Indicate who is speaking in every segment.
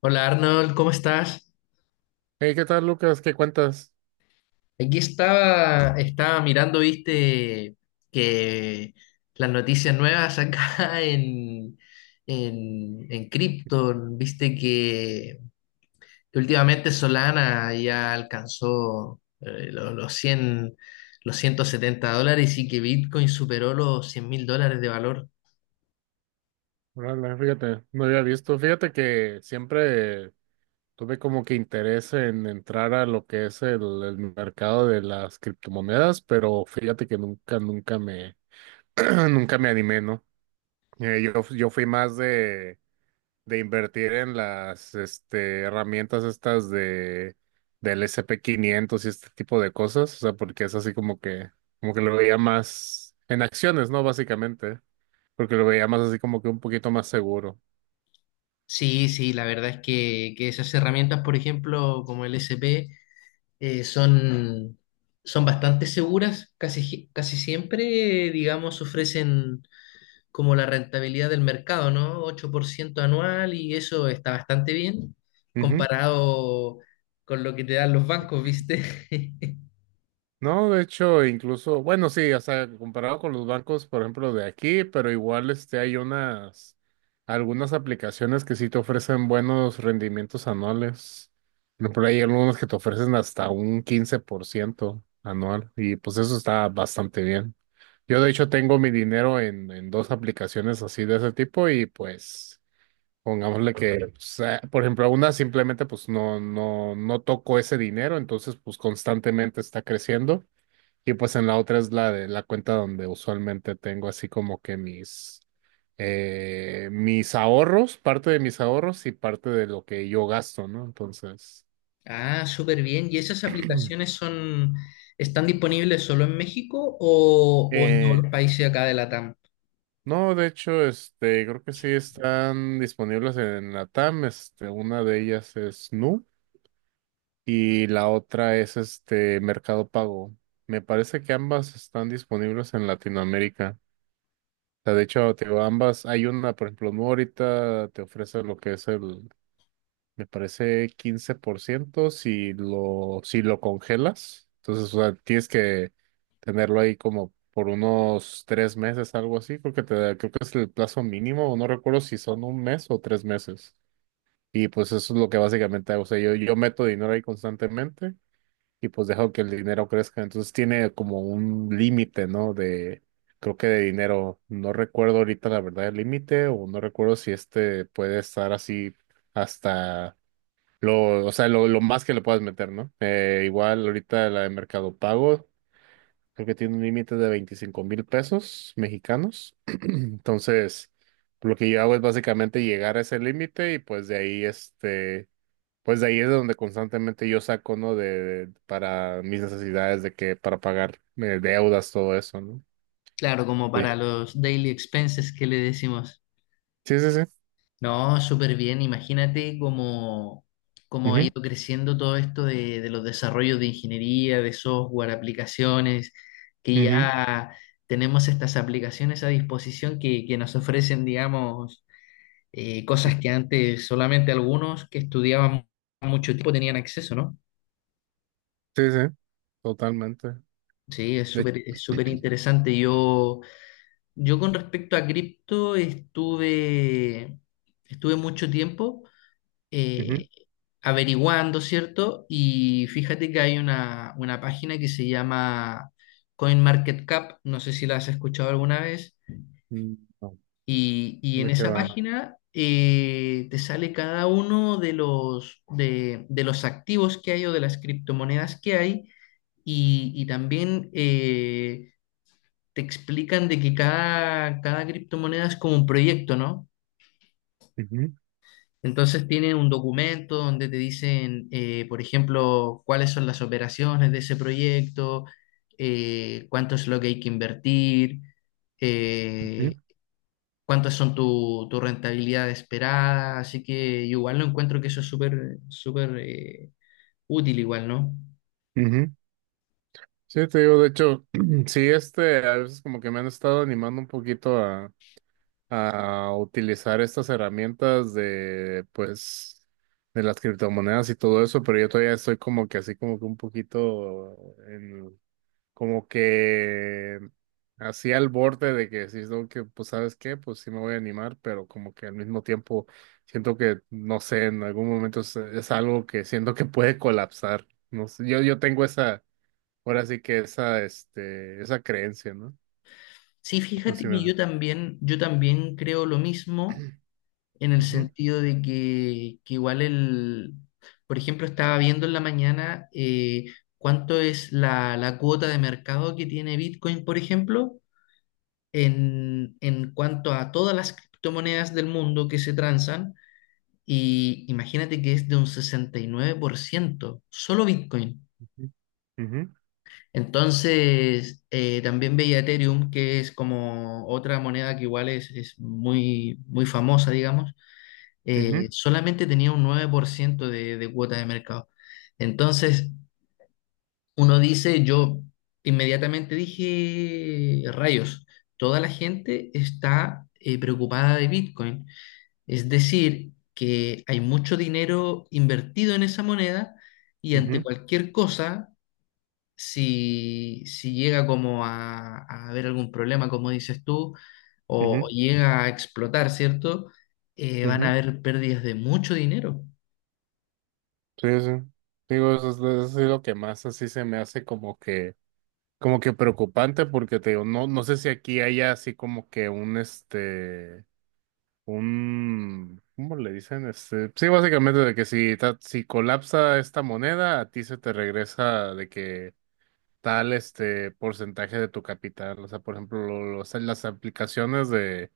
Speaker 1: Hola Arnold, ¿cómo estás?
Speaker 2: Hey, ¿qué tal, Lucas? ¿Qué cuentas?
Speaker 1: Aquí estaba mirando, viste, que las noticias nuevas acá en cripto, viste que últimamente Solana ya alcanzó 100 los 170 dólares y que Bitcoin superó los 100.000 dólares de valor.
Speaker 2: Órale, fíjate, no había visto. Fíjate que siempre tuve como que interés en entrar a lo que es el mercado de las criptomonedas, pero fíjate que nunca, nunca me, nunca me animé, ¿no? Yo fui más de invertir en las, este, herramientas estas de, del S&P 500 500 y este tipo de cosas, o sea, porque es así como que lo veía más en acciones, ¿no? Básicamente. Porque lo veía más así como que un poquito más seguro.
Speaker 1: Sí, sí, la verdad es que esas herramientas, por ejemplo, como el SP, eh, son, son bastante seguras, casi, casi siempre, digamos, ofrecen como la rentabilidad del mercado, ¿no? 8% anual y eso está bastante bien
Speaker 2: Ujú.
Speaker 1: comparado con lo que te dan los bancos, ¿viste?
Speaker 2: No, de hecho, incluso, bueno, sí, o sea, comparado con los bancos, por ejemplo, de aquí, pero igual este, hay unas, algunas aplicaciones que sí te ofrecen buenos rendimientos anuales. Por ejemplo, hay algunas que te ofrecen hasta un 15% anual y pues eso está bastante bien. Yo de hecho tengo mi dinero en dos aplicaciones así de ese tipo y pues... Pongámosle que, o sea, por ejemplo, a una simplemente pues no, no tocó ese dinero, entonces pues constantemente está creciendo. Y pues en la otra es la de la cuenta donde usualmente tengo así como que mis, mis ahorros, parte de mis ahorros y parte de lo que yo gasto, ¿no? Entonces,
Speaker 1: Ah, súper bien. ¿Y esas aplicaciones son, están disponibles solo en México o en todos
Speaker 2: eh,
Speaker 1: los países acá de Latam?
Speaker 2: no, de hecho, este, creo que sí están disponibles en la TAM. Este, una de ellas es Nu. Y la otra es este Mercado Pago. Me parece que ambas están disponibles en Latinoamérica. O sea, de hecho, te digo, ambas, hay una, por ejemplo, no ahorita te ofrece lo que es el, me parece 15% si lo, si lo congelas. Entonces, o sea, tienes que tenerlo ahí como por unos tres meses, algo así, porque te da- creo que es el plazo mínimo, o no recuerdo si son un mes o tres meses. Y pues eso es lo que básicamente hago. O sea, yo meto dinero ahí constantemente y pues dejo que el dinero crezca. Entonces tiene como un límite, ¿no? De, creo que de dinero, no recuerdo ahorita la verdad el límite o no recuerdo si este puede estar así hasta lo, o sea, lo más que le puedas meter, ¿no? Igual ahorita la de Mercado Pago, creo que tiene un límite de 25 mil pesos mexicanos. Entonces, lo que yo hago es básicamente llegar a ese límite y pues de ahí este pues de ahí es de donde constantemente yo saco, ¿no? De, para mis necesidades de que, para pagar deudas, todo eso, ¿no?
Speaker 1: Claro, como
Speaker 2: Oye,
Speaker 1: para los daily expenses que le decimos.
Speaker 2: sí, sí, sí.
Speaker 1: No, súper bien. Imagínate cómo, cómo ha
Speaker 2: Ujú,
Speaker 1: ido creciendo todo esto de los desarrollos de ingeniería, de software, aplicaciones, que
Speaker 2: ujú.
Speaker 1: ya tenemos estas aplicaciones a disposición que nos ofrecen, digamos, cosas que antes solamente algunos que estudiaban mucho tiempo tenían acceso, ¿no?
Speaker 2: Sí, sí, totalmente.
Speaker 1: Sí,
Speaker 2: De,
Speaker 1: es súper interesante. Yo con respecto a cripto estuve mucho tiempo.
Speaker 2: ujú,
Speaker 1: eh, Averiguando, ¿cierto? Y fíjate que hay una página que se llama CoinMarketCap, no sé si la has escuchado alguna vez,
Speaker 2: mm, no,
Speaker 1: y en
Speaker 2: ¿de qué
Speaker 1: esa
Speaker 2: va?
Speaker 1: página te sale cada uno de los activos que hay o de las criptomonedas que hay, y también te explican de que cada criptomoneda es como un proyecto, ¿no?
Speaker 2: Ujú,
Speaker 1: Entonces tienen un documento donde te dicen, por ejemplo, cuáles son las operaciones de ese proyecto, cuánto es lo que hay que invertir,
Speaker 2: ujú,
Speaker 1: eh, cuántas son tu, tu rentabilidad esperada. Así que yo igual lo encuentro que eso es súper, súper útil igual, ¿no?
Speaker 2: ujú. Sí, te digo, de hecho, sí, este, a veces como que me han estado animando un poquito a utilizar estas herramientas de, pues, de las criptomonedas y todo eso, pero yo todavía estoy como que así como que un poquito en, como que así al borde de que decís, no, que pues, ¿sabes qué? Pues sí me voy a animar, pero como que al mismo tiempo siento que, no sé, en algún momento es algo que siento que puede colapsar. No sé, yo tengo esa, ahora sí que esa, este, esa creencia, ¿no?
Speaker 1: Sí, fíjate
Speaker 2: Así me
Speaker 1: que
Speaker 2: da.
Speaker 1: yo también creo lo mismo. En el
Speaker 2: Ujú,
Speaker 1: sentido de que igual el, por ejemplo, estaba viendo en la mañana cuánto es la, la cuota de mercado que tiene Bitcoin, por ejemplo, en cuanto a todas las criptomonedas del mundo que se transan, y imagínate que es de un 69%, solo Bitcoin.
Speaker 2: ujú, ujú,
Speaker 1: Entonces, también veía Ethereum, que es como otra moneda que igual es muy, muy famosa, digamos
Speaker 2: ujú.
Speaker 1: solamente tenía un 9% de cuota de mercado. Entonces, uno dice, yo inmediatamente dije, rayos, toda la gente está preocupada de Bitcoin. Es decir, que hay mucho dinero invertido en esa moneda y ante
Speaker 2: Ujú,
Speaker 1: cualquier cosa, si, si llega como a haber algún problema, como dices tú, o
Speaker 2: ujú,
Speaker 1: llega a explotar, ¿cierto? Van a
Speaker 2: ujú.
Speaker 1: haber pérdidas de mucho dinero.
Speaker 2: Sí, sí. Digo, eso es lo que más así se me hace como que preocupante, porque te digo, no, no sé si aquí haya así como que un este, un, ¿cómo le dicen? Este, sí, básicamente de que si, ta- si colapsa esta moneda, a ti se te regresa de que tal este porcentaje de tu capital. O sea, por ejemplo, lo- los- las aplicaciones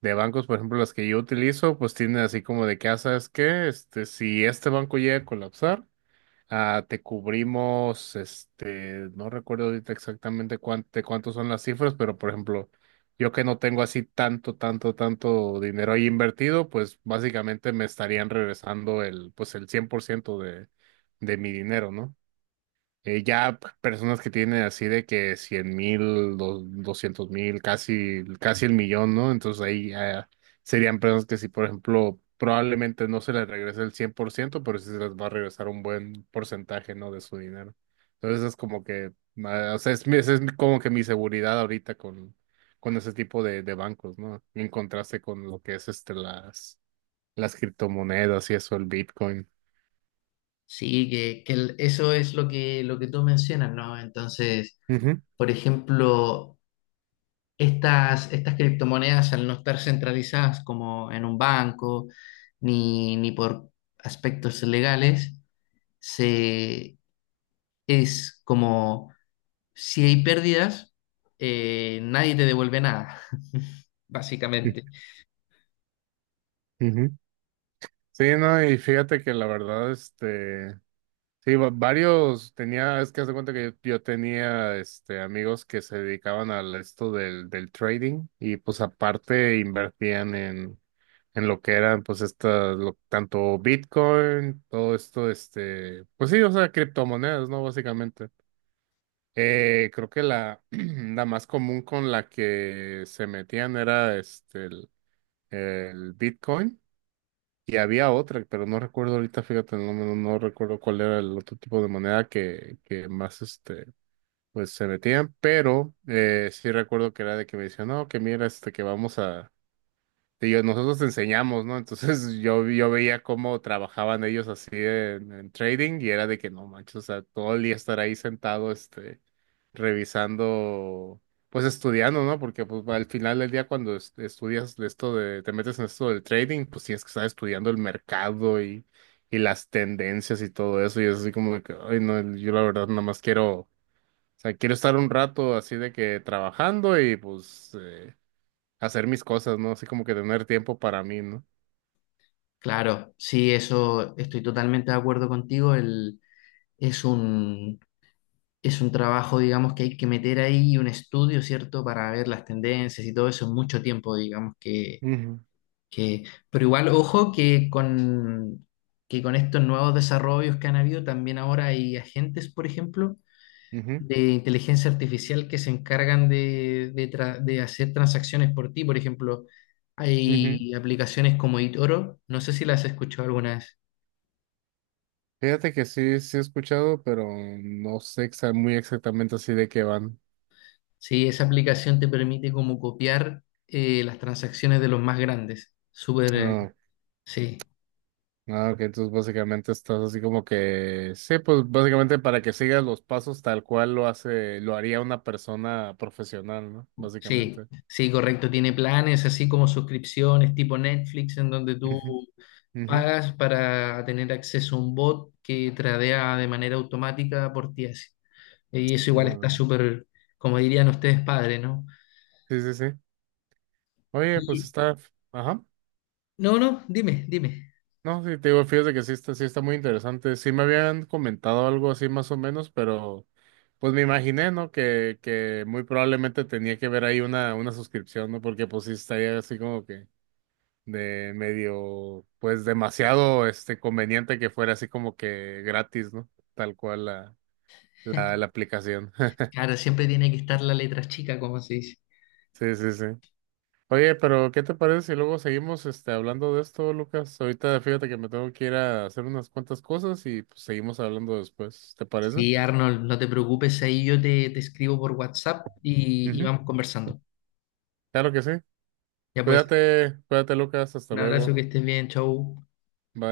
Speaker 2: de bancos, por ejemplo, las que yo utilizo, pues tienen así como de que, ah, ¿sabes qué? Este, si este banco llega a colapsar, ah, te cubrimos, este, no recuerdo ahorita exactamente cuánto, de cuántos son las cifras, pero por ejemplo, yo que no tengo así tanto, tanto, tanto dinero ahí invertido, pues básicamente me estarían regresando el, pues el 100% de mi dinero, ¿no? Ya p- personas que tienen así de que cien mil, doscientos mil, casi, casi el millón, ¿no? Entonces ahí ya serían personas que si, por ejemplo, probablemente no se les regrese el 100% pero sí se les va a regresar un buen porcentaje, ¿no? De su dinero. Entonces es como que, ah, o sea, es, mi- esa es mi- como que mi seguridad ahorita con ese tipo de bancos, ¿no? En contraste con lo que es este, las criptomonedas y eso, el Bitcoin.
Speaker 1: Sí, que eso es lo que tú mencionas, ¿no? Entonces,
Speaker 2: Ujú,
Speaker 1: por ejemplo, estas criptomonedas al no estar centralizadas como en un banco ni, ni por aspectos legales, se, es como si hay pérdidas, nadie te devuelve nada, básicamente.
Speaker 2: ujú, sí, no, y fíjate que la verdad, este, sí, va- varios tenía, es que haz de cuenta que yo tenía, este, amigos que se dedicaban al esto del, del trading y pues aparte invertían en lo que eran, pues estas, lo- tanto Bitcoin, todo esto, este, pues sí, o sea, criptomonedas, ¿no? Básicamente. Creo que la, la más común con la que se metían era, este, el Bitcoin. Y había otra, pero no recuerdo ahorita, fíjate, no, no recuerdo cuál era el otro tipo de moneda que más este, pues se metían, pero sí recuerdo que era de que me decían, no, que mira, este, que vamos a, sí, yo- nosotros te enseñamos, ¿no? Entonces yo veía cómo trabajaban ellos así en trading y era de que no manches, o sea, todo el día estar ahí sentado, este, revisando, pues estudiando, ¿no? Porque pues, al final del día cuando es- estudias de esto de, te metes en esto del trading, pues tienes que estar estudiando el mercado y las tendencias y todo eso. Y es así como de que, ay, no, yo la verdad nada más quiero, o sea, quiero estar un rato así de que trabajando y pues... hacer mis cosas, ¿no? Así como que tener tiempo para mí, ¿no?
Speaker 1: Claro, sí, eso estoy totalmente de acuerdo contigo. El, es un, es un trabajo, digamos, que hay que meter ahí un estudio, ¿cierto? Para ver las tendencias y todo eso es mucho tiempo, digamos,
Speaker 2: Ujú,
Speaker 1: que... Pero igual, ojo que con estos nuevos desarrollos que han habido, también ahora hay agentes, por ejemplo,
Speaker 2: ujú,
Speaker 1: de inteligencia artificial que se encargan de, de hacer transacciones por ti. Por ejemplo,
Speaker 2: ujú.
Speaker 1: hay aplicaciones como eToro, no sé si las has escuchado alguna vez.
Speaker 2: Fíjate que sí, sí he escuchado, pero no sé exa- muy exactamente así de qué van.
Speaker 1: Sí, esa aplicación te permite como copiar las transacciones de los más grandes. Súper,
Speaker 2: Ah,
Speaker 1: sí,
Speaker 2: ah, ok, entonces básicamente estás así como que, sí, pues básicamente para que sigas los pasos tal cual lo hace, lo haría una persona profesional, ¿no?
Speaker 1: sí,
Speaker 2: Básicamente.
Speaker 1: sí, correcto. Tiene planes así como suscripciones tipo Netflix en donde tú
Speaker 2: Ujú, ujú.
Speaker 1: pagas para tener acceso a un bot que tradea de manera automática por ti así. Y eso igual está
Speaker 2: Órale.
Speaker 1: súper, como dirían ustedes, padre, ¿no?
Speaker 2: Sí, sí, sí. Oye, pues
Speaker 1: Y,
Speaker 2: está, ajá.
Speaker 1: no, no, dime, dime.
Speaker 2: No, sí, te digo, fíjate que sí está muy interesante. Sí me habían comentado algo así más o menos, pero pues me imaginé, ¿no? Que muy probablemente tenía que ver ahí una suscripción, ¿no? Porque pues sí estaría así como que de medio, pues demasiado este conveniente que fuera así como que gratis, ¿no? Tal cual la, la aplicación.
Speaker 1: Claro, siempre tiene que estar la letra chica, como se dice.
Speaker 2: Sí, sí, sí. Oye, pero ¿qué te parece si luego seguimos este, hablando de esto, Lucas? Ahorita fíjate que me tengo que ir a hacer unas cuantas cosas y pues, seguimos hablando después, ¿te parece?
Speaker 1: Sí, Arnold, no te preocupes, ahí yo te, te escribo por WhatsApp y
Speaker 2: Ujú,
Speaker 1: vamos conversando.
Speaker 2: claro que sí.
Speaker 1: Ya pues,
Speaker 2: Cuídate, cuídate, Lucas, hasta
Speaker 1: un abrazo,
Speaker 2: luego.
Speaker 1: que estés bien, chau.
Speaker 2: Bye.